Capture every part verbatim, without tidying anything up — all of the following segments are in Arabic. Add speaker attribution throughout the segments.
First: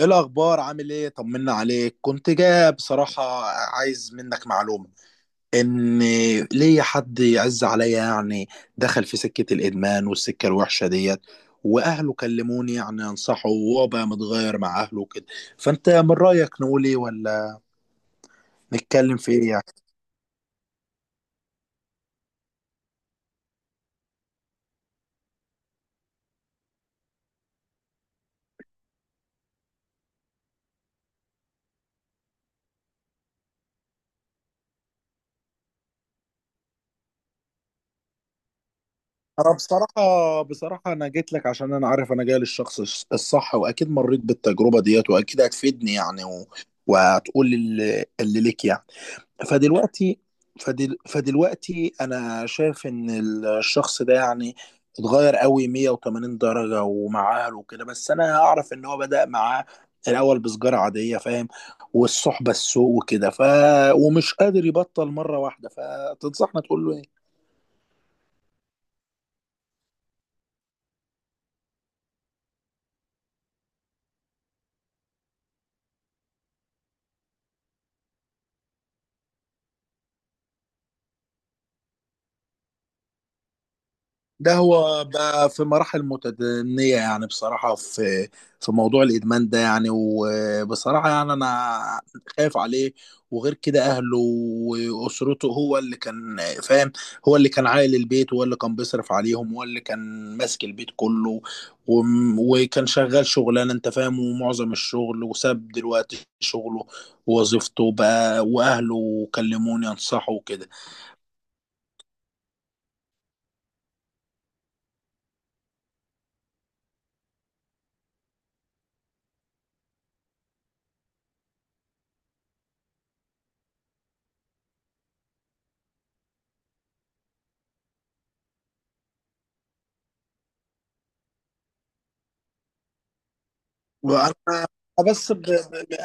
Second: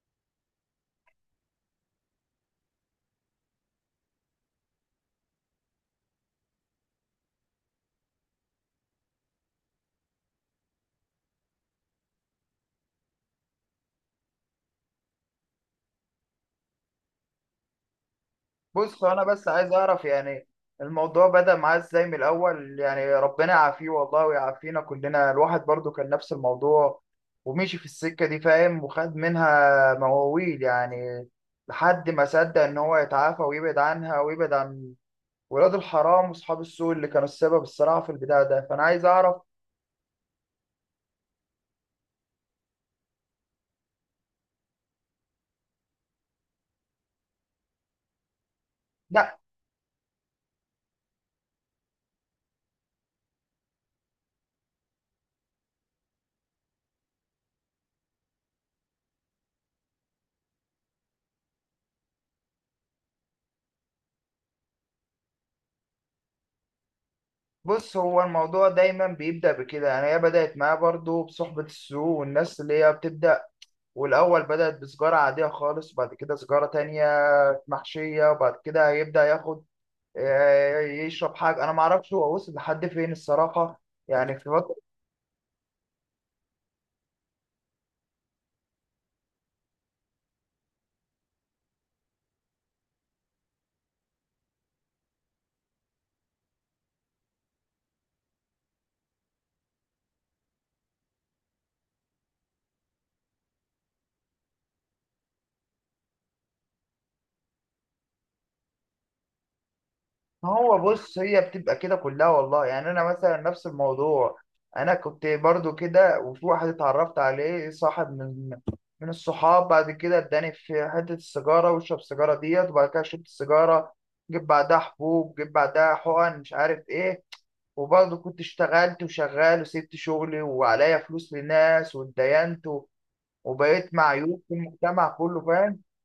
Speaker 1: ايه الاخبار؟ عامل ايه؟ طمنا عليك. كنت جاي بصراحه، عايز منك معلومه، ان ليا حد يعز عليا يعني دخل في سكه الادمان والسكه الوحشه ديت، واهله كلموني يعني انصحه، وهو بقى متغير مع اهله وكده. فانت من رايك نقول ايه، ولا
Speaker 2: بص
Speaker 1: نتكلم
Speaker 2: انا
Speaker 1: في
Speaker 2: بس
Speaker 1: ايه يعني؟
Speaker 2: عايز اعرف يعني الموضوع بدأ معاه ازاي من الاول. يعني ربنا يعافيه والله ويعافينا كلنا، الواحد برضو كان نفس الموضوع ومشي في السكة دي، فاهم؟ وخد منها مواويل يعني، لحد ما صدق ان هو يتعافى ويبعد عنها ويبعد عن ولاد الحرام واصحاب السوء اللي كانوا السبب الصراحة في البداية ده. فانا عايز اعرف.
Speaker 1: انا بصراحه بصراحه انا جيت لك عشان انا عارف انا جاي للشخص الص- الصح، واكيد مريت بالتجربه ديت واكيد هتفيدني يعني و... وهتقول اللي اللي ليك يعني.
Speaker 2: لا.
Speaker 1: فدلوقتي فدل... فدلوقتي انا شايف ان الشخص ده يعني اتغير قوي مية وتمانين درجة ومع اهله وكده، بس انا اعرف ان هو بدأ معاه الاول بسجارة عادية، فاهم؟ والصحبة السوء وكده، ف ومش قادر يبطل مرة واحدة. فتنصحنا تقول له إيه؟
Speaker 2: بص، هو الموضوع دايما بيبدأ بكده، يعني هي بدأت معاه برضو بصحبة السوء والناس اللي هي بتبدأ، والأول بدأت بسجارة عادية خالص، وبعد كده سجارة تانية محشية، وبعد كده هيبدأ ياخد، آه، يشرب حاجة. أنا معرفش هو وصل لحد فين الصراحة، يعني في
Speaker 1: ده
Speaker 2: فترة.
Speaker 1: هو بقى في مراحل متدنية يعني، بصراحة، في في موضوع الإدمان ده يعني، وبصراحة يعني أنا خايف عليه. وغير كده أهله وأسرته، هو اللي كان فاهم هو اللي كان عائل البيت، وهو اللي كان بيصرف عليهم، وهو اللي كان ماسك البيت كله. وم- وكان شغال شغلانة، أنت فاهم، ومعظم الشغل، وساب دلوقتي شغله ووظيفته بقى، وأهله كلموني أنصحه وكده.
Speaker 2: هو بص، هي بتبقى كده كلها والله، يعني أنا مثلا نفس الموضوع، أنا كنت برضو كده، وفي واحد اتعرفت عليه صاحب من من الصحاب، بعد كده اداني في حتة السيجارة، واشرب السيجارة ديت، وبعد كده شربت السيجارة، جيب بعدها حبوب، جيب بعدها حقن، مش عارف ايه. وبرضه كنت اشتغلت وشغال وسبت شغلي وعليا فلوس لناس واتدينت و- وبقيت معيوب في
Speaker 1: وانا
Speaker 2: المجتمع
Speaker 1: بس
Speaker 2: كله،
Speaker 1: ب...
Speaker 2: فاهم؟
Speaker 1: ب... ب...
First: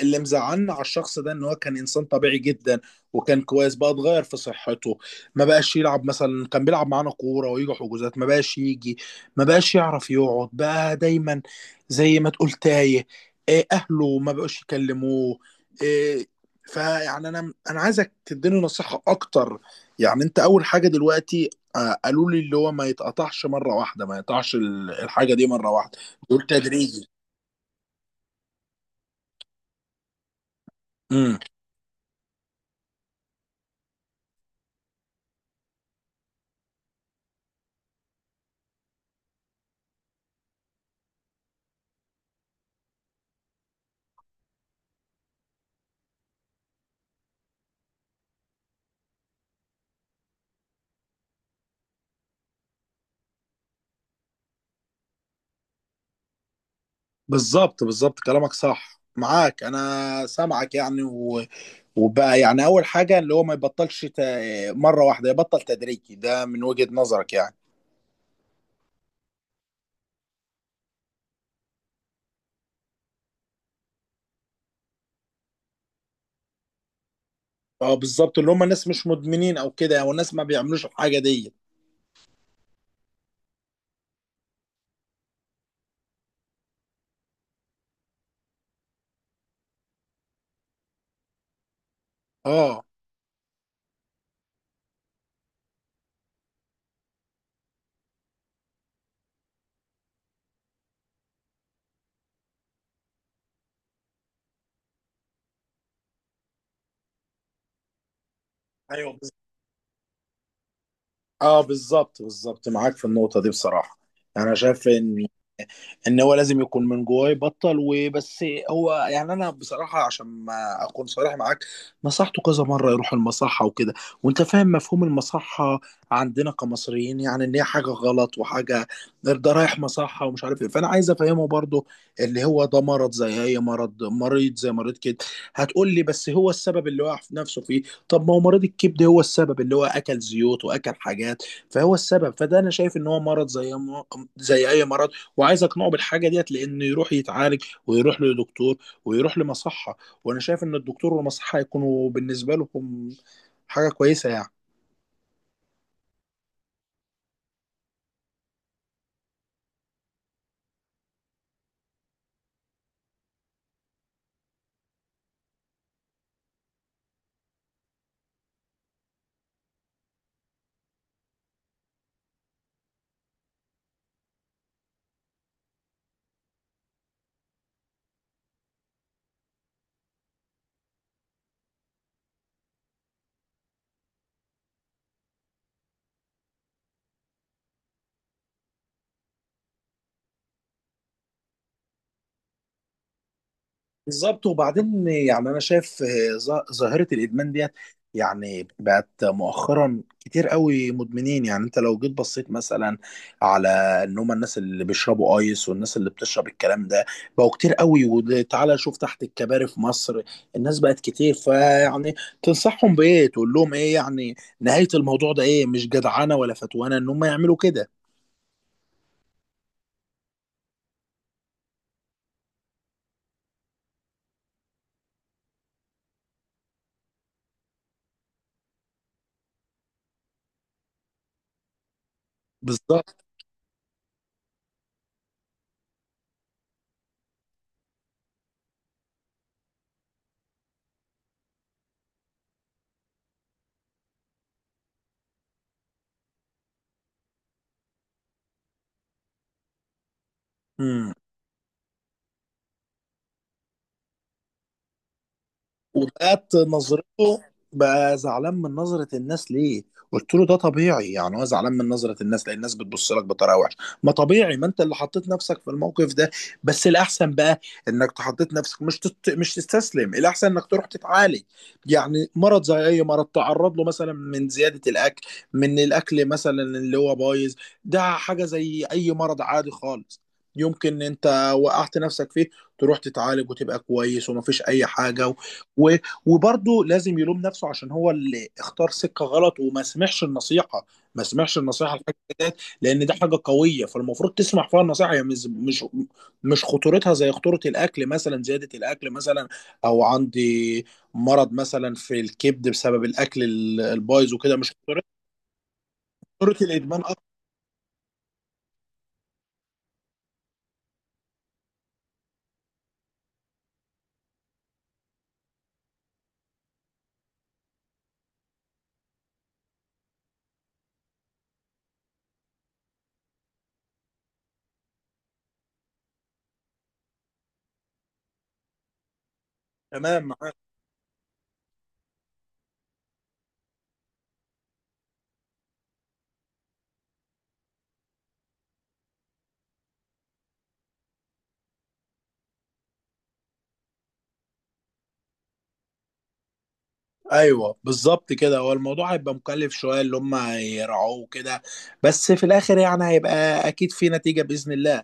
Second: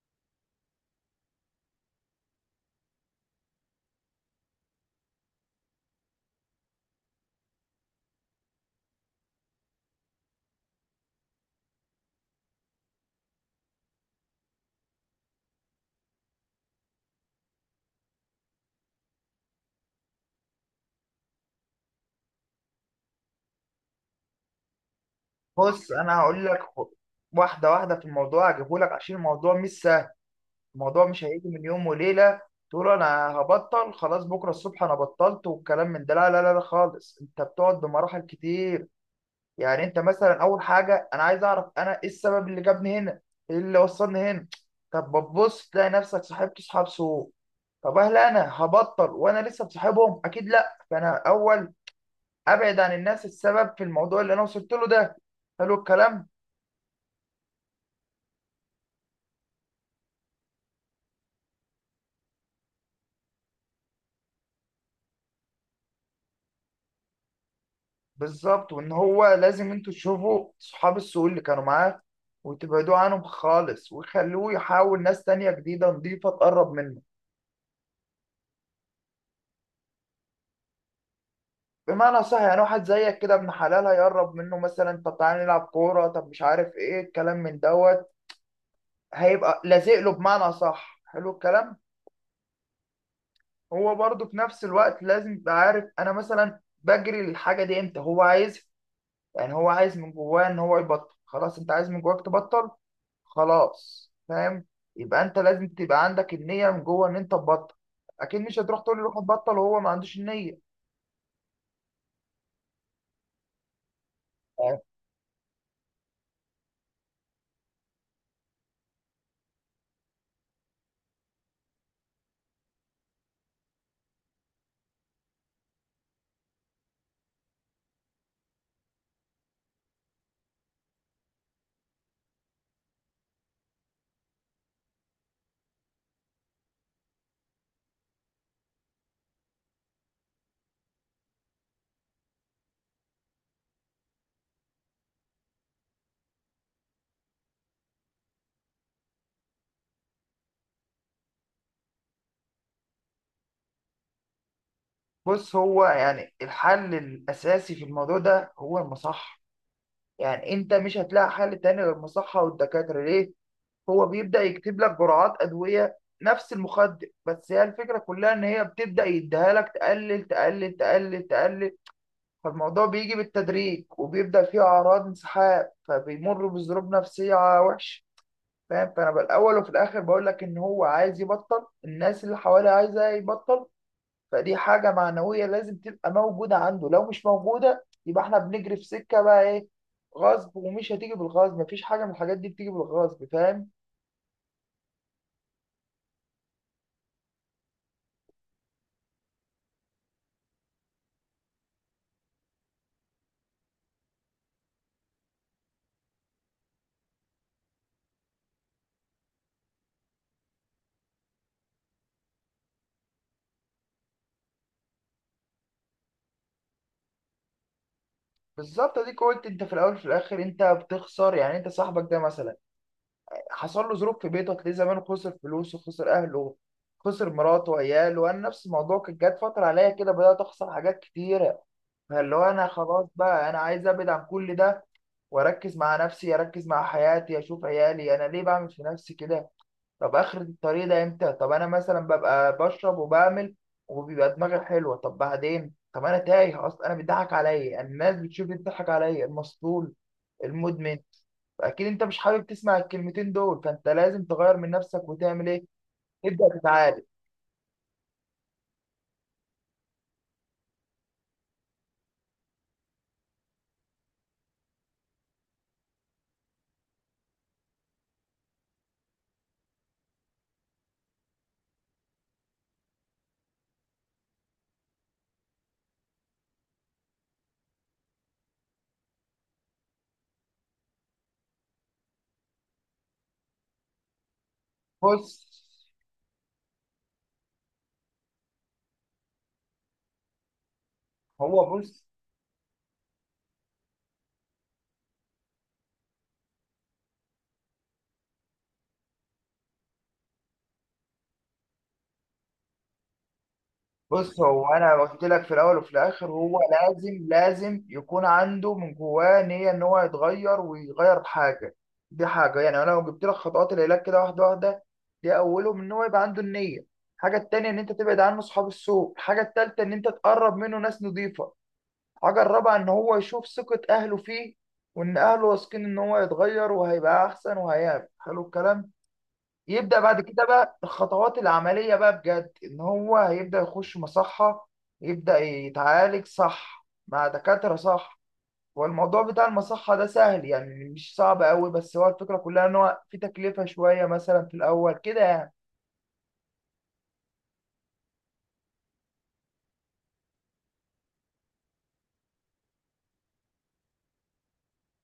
Speaker 1: اللي مزعلنا على الشخص ده ان هو كان انسان طبيعي جدا، وكان كويس. بقى اتغير في صحته، ما بقاش يلعب مثلا، كان بيلعب معانا كوره ويجي حجوزات ما بقاش يجي، ما بقاش يعرف يقعد بقى، دايما زي ما تقول تايه. إيه، اهله ما بقوش يكلموه، إيه. فيعني انا انا عايزك تديني نصيحه اكتر يعني. انت اول حاجه دلوقتي، آه، قالوا لي اللي هو ما يتقطعش مره واحده، ما يقطعش ال- الحاجه دي مره
Speaker 2: بص
Speaker 1: واحده،
Speaker 2: انا هقول
Speaker 1: دول
Speaker 2: لك خ-
Speaker 1: تدريجي.
Speaker 2: واحده واحده. في الموضوع هجيبه لك، عشان الموضوع مش سهل، الموضوع مش
Speaker 1: امم.
Speaker 2: هيجي من يوم وليله. تقول انا هبطل خلاص بكره الصبح، انا بطلت والكلام من ده، لا لا لا لا خالص. انت بتقعد بمراحل كتير، يعني انت مثلا اول حاجه، انا عايز اعرف انا ايه السبب اللي جابني هنا، ايه اللي وصلني هنا. طب بتبص تلاقي نفسك صاحبت اصحاب سوء، طب هل انا هبطل وانا لسه بصاحبهم؟ اكيد لا. فانا اول ابعد عن الناس السبب في الموضوع اللي انا وصلت له ده. حلو الكلام.
Speaker 1: بالظبط، بالظبط، كلامك صح، معاك انا سامعك يعني و... وبقى يعني اول حاجه اللي هو ما يبطلش ت... مره واحده، يبطل تدريجي، ده من وجهه نظرك يعني.
Speaker 2: بالظبط، وان هو لازم انتوا تشوفوا صحاب السوق اللي كانوا معاه وتبعدوا عنهم خالص، وخلوه يحاول ناس تانية جديدة نضيفة تقرب منه.
Speaker 1: اه، بالظبط، اللي هم ناس مش مدمنين او كده يعني، والناس ما بيعملوش الحاجه دي.
Speaker 2: بمعنى صح، يعني واحد زيك كده، ابن حلال، هيقرب منه مثلا، طب تعالى نلعب كورة، طب مش عارف ايه، الكلام من دوت، هيبقى لازق له. بمعنى صح، حلو الكلام.
Speaker 1: اه،
Speaker 2: هو برضه في نفس الوقت لازم يبقى عارف انا مثلا بجري للحاجه دي امتى، هو عايز، يعني هو عايز من جواه ان هو يبطل خلاص، انت عايز من جواك تبطل خلاص، فاهم؟ يبقى انت لازم تبقى عندك النيه من جوه ان انت تبطل، اكيد مش هتروح تقول له
Speaker 1: ايوه،
Speaker 2: روح
Speaker 1: بز-
Speaker 2: تبطل وهو ما عندوش النيه.
Speaker 1: اه، بالظبط، بالظبط، معاك في النقطه دي بصراحه. يعني انا
Speaker 2: يعني.
Speaker 1: شايف ان ان هو لازم يكون من جواه يبطل وبس. هو يعني انا بصراحه، عشان ما اكون صريح معاك، نصحته كذا مره يروح المصحه وكده، وانت فاهم مفهوم المصحه عندنا كمصريين، يعني ان هي حاجه غلط، وحاجه ده رايح مصحه ومش عارف ايه. فانا عايز افهمه برضو اللي هو ده مرض زي اي مرض، مريض زي مريض كده. هتقول لي بس هو السبب اللي وقع في نفسه فيه، طب ما هو مريض الكبد هو السبب اللي هو اكل زيوت واكل حاجات، فهو السبب. فده انا شايف ان هو مرض زي زي اي مرض، وعايز اقنعه بالحاجه ديت لانه يروح يتعالج ويروح لدكتور ويروح لمصحه. وانا شايف ان الدكتور والمصحه هيكونوا بالنسبه لكم حاجه كويسه يعني.
Speaker 2: بص، هو يعني الحل الاساسي في الموضوع ده هو المصحه، يعني انت مش هتلاقي حل تاني غير المصحه والدكاتره. ليه؟ هو بيبدأ يكتب لك جرعات أدوية نفس المخدر، بس هي الفكرة كلها إن هي بتبدأ يديها لك تقلل تقلل تقلل تقلل، فالموضوع بيجي بالتدريج، وبيبدأ فيه أعراض انسحاب، فبيمر بظروف نفسية وحشة، فاهم؟ فأنا بالأول وفي الآخر بقول لك إن هو عايز يبطل، الناس اللي حواليه عايزة يبطل، فدي حاجة معنوية لازم تبقى موجودة عنده، لو مش موجودة يبقى إحنا بنجري في سكة بقى إيه، غصب. ومش هتيجي بالغصب، مفيش حاجة من الحاجات دي بتيجي بالغصب، فاهم؟
Speaker 1: بالظبط. وبعدين يعني انا شايف آه، ظا- ظاهره الادمان ديت، يعني بقت مؤخرا كتير قوي مدمنين، يعني انت لو جيت بصيت مثلا على ان هم الناس اللي بيشربوا ايس والناس اللي بتشرب الكلام ده، بقوا كتير قوي، وتعالى شوف تحت الكباري في مصر الناس بقت كتير. فيعني تنصحهم بايه، تقول لهم ايه يعني؟ نهايه الموضوع ده ايه؟ مش جدعانه ولا فتوانه ان هم يعملوا كده.
Speaker 2: بالظبط. اديك قلت انت في الاول وفي الاخر انت بتخسر، يعني انت صاحبك ده مثلا حصل له ظروف في بيته، هتلاقيه زمان خسر فلوسه، خسر اهله، خسر مراته وعياله. وانا نفس الموضوع، كانت جت فتره عليا كده بدات اخسر حاجات كتيره، فاللي هو انا خلاص
Speaker 1: بالظبط.
Speaker 2: بقى، انا عايز ابعد عن كل ده واركز مع نفسي، اركز مع حياتي، اشوف عيالي، انا ليه بعمل في نفسي كده؟ طب اخر الطريق ده امتى؟ طب انا مثلا ببقى بشرب وبعمل، وبيبقى دماغي حلوه، طب بعدين؟ طب انا تايه اصلا، انا بيضحك عليا الناس، بتشوف بتضحك عليا المسطول، المدمن. اكيد انت مش حابب تسمع الكلمتين دول، فانت لازم تغير من نفسك وتعمل ايه،
Speaker 1: وبقت
Speaker 2: تبدا تتعالج.
Speaker 1: نظرته بقى زعلان من نظرة الناس، ليه؟ قلت له ده طبيعي يعني، هو زعلان من نظرة الناس لأن الناس بتبص لك بطريقة وحشة، ما طبيعي، ما أنت اللي حطيت نفسك في الموقف ده، بس الأحسن بقى إنك تحطيت نفسك، مش تت... مش تستسلم، الأحسن إنك تروح تتعالج، يعني مرض زي أي مرض تعرض له مثلا من زيادة الأكل، من الأكل مثلا اللي هو بايظ، ده حاجة زي أي مرض عادي خالص، يمكن أنت وقعت نفسك فيه، تروح تتعالج وتبقى كويس ومفيش أي حاجة.
Speaker 2: بص
Speaker 1: و- وبرضه لازم يلوم نفسه عشان هو اللي اختار سكة غلط وما سمعش النصيحة، ما سمعش
Speaker 2: هو
Speaker 1: النصيحة
Speaker 2: بص
Speaker 1: الحاجة ديت، لأن ده حاجة قوية فالمفروض تسمع فيها النصيحة يعني، مش مش مش خطورتها زي خطورة الأكل مثلا، زيادة الأكل مثلا، أو عندي مرض مثلا في الكبد بسبب الأكل ال- البايظ
Speaker 2: بص
Speaker 1: وكده،
Speaker 2: هو
Speaker 1: مش
Speaker 2: انا
Speaker 1: خطورة.
Speaker 2: قلت لك في الاول وفي الاخر،
Speaker 1: خطورة
Speaker 2: هو
Speaker 1: الإدمان أكتر.
Speaker 2: لازم لازم يكون عنده من جواه نيه ان هو يتغير ويغير حاجه. دي حاجه، يعني انا لو جبت لك خطوات العلاج كده واحده واحده، دي اولهم ان هو يبقى عنده النيه. الحاجه التانيه ان انت تبعد عنه اصحاب السوء. الحاجه التالته ان انت تقرب منه ناس نظيفه. حاجة الرابعة إن هو يشوف ثقة أهله فيه، وإن أهله واثقين إن هو يتغير وهيبقى أحسن وهيعمل، حلو الكلام. يبدأ بعد
Speaker 1: تمام،
Speaker 2: كده
Speaker 1: معاك.
Speaker 2: بقى الخطوات العملية بقى بجد، إن هو هيبدأ يخش مصحة، يبدأ يتعالج صح مع دكاترة صح. والموضوع بتاع المصحة ده سهل، يعني مش صعب أوي، بس هو الفكرة كلها إن هو في تكلفة شوية مثلا في الأول كده يعني.
Speaker 1: ايوه، بالظبط كده، هو الموضوع هيبقى مكلف شويه، اللي هم هيرعوه كده، بس في الاخر يعني هيبقى اكيد في نتيجه باذن الله.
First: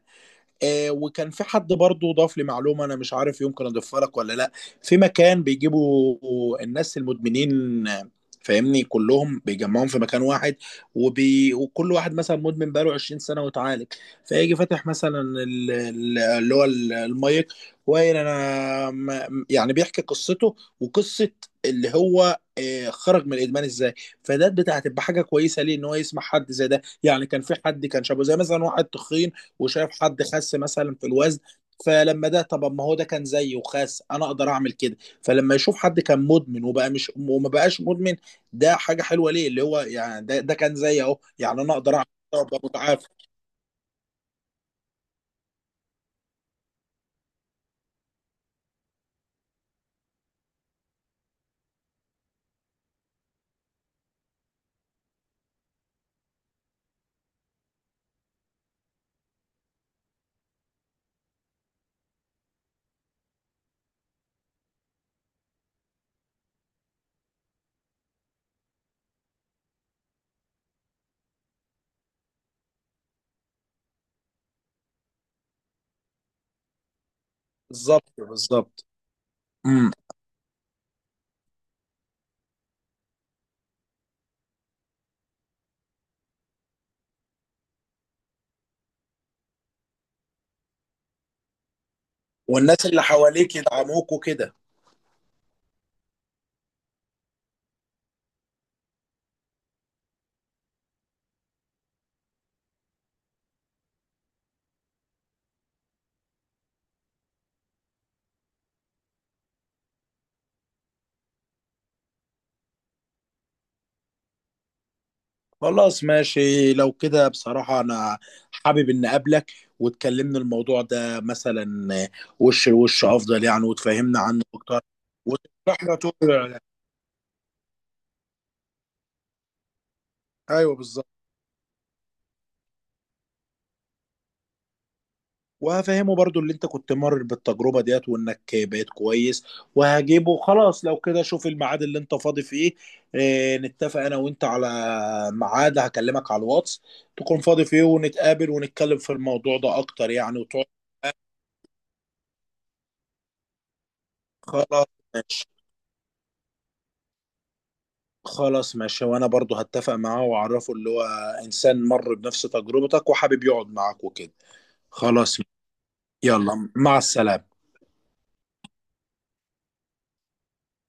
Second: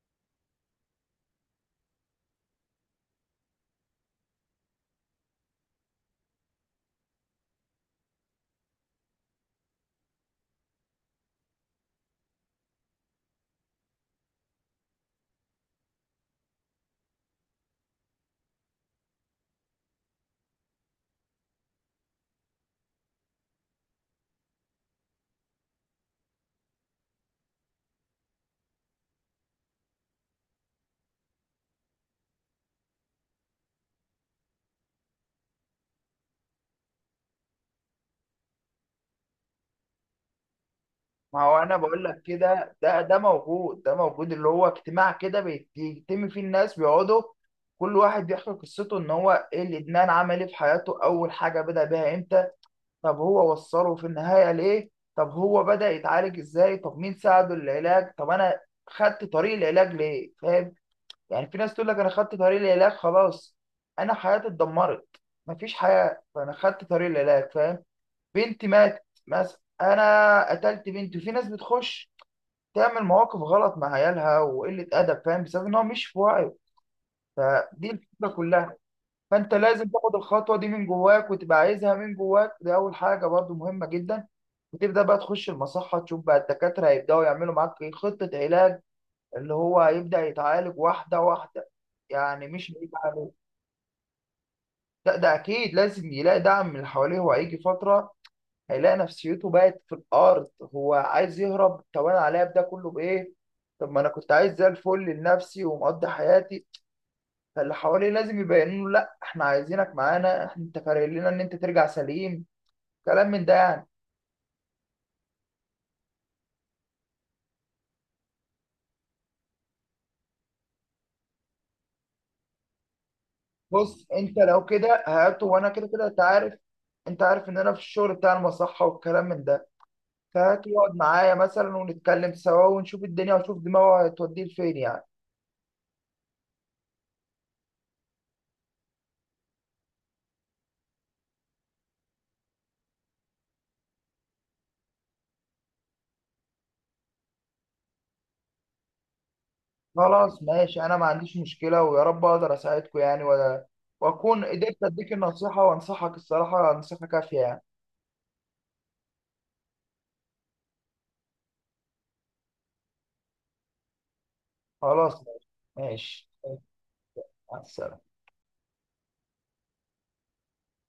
Speaker 1: آه، وكان في حد برضه ضاف لي معلومه، انا مش عارف يمكن اضيفها لك ولا لا. في مكان بيجيبوا الناس المدمنين، آه، فاهمني، كلهم بيجمعهم في مكان واحد، وبي... وكل واحد مثلا مدمن بقاله عشرين سنه وتعالج، فيجي فاتح مثلا ال- ال- اللي هو ال- المايك، وقايل انا م- يعني بيحكي قصته، وقصه اللي هو آه، خرج من الادمان ازاي. فده بتاعت تبقى حاجه كويسه ليه ان هو يسمع حد زي ده، يعني كان في حد كان شابه زي مثلا واحد تخين وشايف حد خس مثلا في الوزن، فلما ده طب ما هو ده كان زيي وخاس، انا اقدر اعمل كده. فلما يشوف حد كان مدمن وبقى مش وما بقاش مدمن، ده حاجه حلوه ليه، اللي هو يعني ده ده كان زيي اهو،
Speaker 2: ما هو
Speaker 1: يعني انا
Speaker 2: انا
Speaker 1: اقدر
Speaker 2: بقول
Speaker 1: اعمل
Speaker 2: لك
Speaker 1: كده وابقى
Speaker 2: كده، ده
Speaker 1: متعافى.
Speaker 2: ده موجود، ده موجود، اللي هو اجتماع كده بيتم فيه، الناس بيقعدوا كل واحد بيحكي قصته، ان هو ايه الادمان، عمل ايه في حياته، اول حاجه بدا بيها امتى، طب هو وصله في النهايه ليه، طب هو بدا يتعالج ازاي، طب مين ساعده العلاج، طب انا خدت طريق العلاج ليه، فاهم؟ يعني في ناس تقول لك انا خدت طريق العلاج خلاص، انا حياتي اتدمرت، مفيش حياه، فانا خدت طريق العلاج، فاهم؟ بنتي ماتت مثلا، انا قتلت بنتي، في ناس بتخش تعمل مواقف غلط مع عيالها وقلة أدب، فاهم؟ بسبب إن هو مش في وعيه. فدي
Speaker 1: بالظبط،
Speaker 2: الفكرة كلها.
Speaker 1: بالظبط.
Speaker 2: فأنت لازم
Speaker 1: امم.
Speaker 2: تاخد الخطوة دي من جواك، وتبقى عايزها من جواك، دي أول حاجة برضو مهمة جدا. وتبدأ بقى تخش المصحة، تشوف بقى الدكاترة هيبدأوا يعملوا معاك إيه؟ خطة علاج، اللي هو هيبدأ يتعالج واحدة واحدة، يعني مش
Speaker 1: والناس
Speaker 2: هيجي
Speaker 1: اللي
Speaker 2: عليه.
Speaker 1: حواليك يدعموك وكده.
Speaker 2: لا، ده أكيد لازم يلاقي دعم من اللي حواليه. وهيجي فترة هيلاقي نفسيته بقت في الارض، هو عايز يهرب، طب انا عليا ده كله بايه، طب ما انا كنت عايز زي الفل لنفسي ومقضي حياتي. فاللي حواليه لازم يبينوا له لا احنا عايزينك معانا، إحنا- انت فارق لنا ان انت ترجع سليم، كلام من ده يعني.
Speaker 1: خلاص، ماشي لو كده، بصراحه انا حابب ان اقابلك وتكلمنا الموضوع ده مثلا، وش لوش افضل يعني،
Speaker 2: بص
Speaker 1: وتفهمنا
Speaker 2: انت
Speaker 1: عنه
Speaker 2: لو
Speaker 1: اكتر،
Speaker 2: كده هاته، وانا
Speaker 1: وتشرح
Speaker 2: كده
Speaker 1: لنا
Speaker 2: كده انت عارف،
Speaker 1: تقول-
Speaker 2: انت عارف ان انا في الشغل بتاع المصحة والكلام من ده، فهاته
Speaker 1: ايوه،
Speaker 2: يقعد
Speaker 1: بالظبط،
Speaker 2: معايا مثلا، ونتكلم سوا، ونشوف الدنيا ونشوف دماغه هتوديه لفين يعني.
Speaker 1: وهفهمه برضو اللي انت كنت مر بالتجربة ديت وانك بقيت كويس. وهجيبه خلاص لو كده، شوف الميعاد اللي انت فاضي فيه. اه، نتفق انا وانت على ميعاد، هكلمك على الواتس تكون فاضي فيه، ونتقابل ونتكلم في الموضوع ده اكتر يعني،
Speaker 2: خلاص
Speaker 1: وتقعد.
Speaker 2: ماشي، انا ما عنديش مشكله، ويا رب اقدر اساعدكم يعني و- واكون قدرت
Speaker 1: خلاص،
Speaker 2: اديك
Speaker 1: ماشي.
Speaker 2: النصيحه، وانصحك الصراحه نصيحه كافيه يعني.
Speaker 1: خلاص ماشي، وانا برضو هتفق معاه واعرفه اللي هو انسان مر بنفس تجربتك وحابب يقعد معاك وكده.
Speaker 2: خلاص
Speaker 1: خلاص.
Speaker 2: ماشي. ماشي.
Speaker 1: يلا، مع السلامة.
Speaker 2: مع السلامه.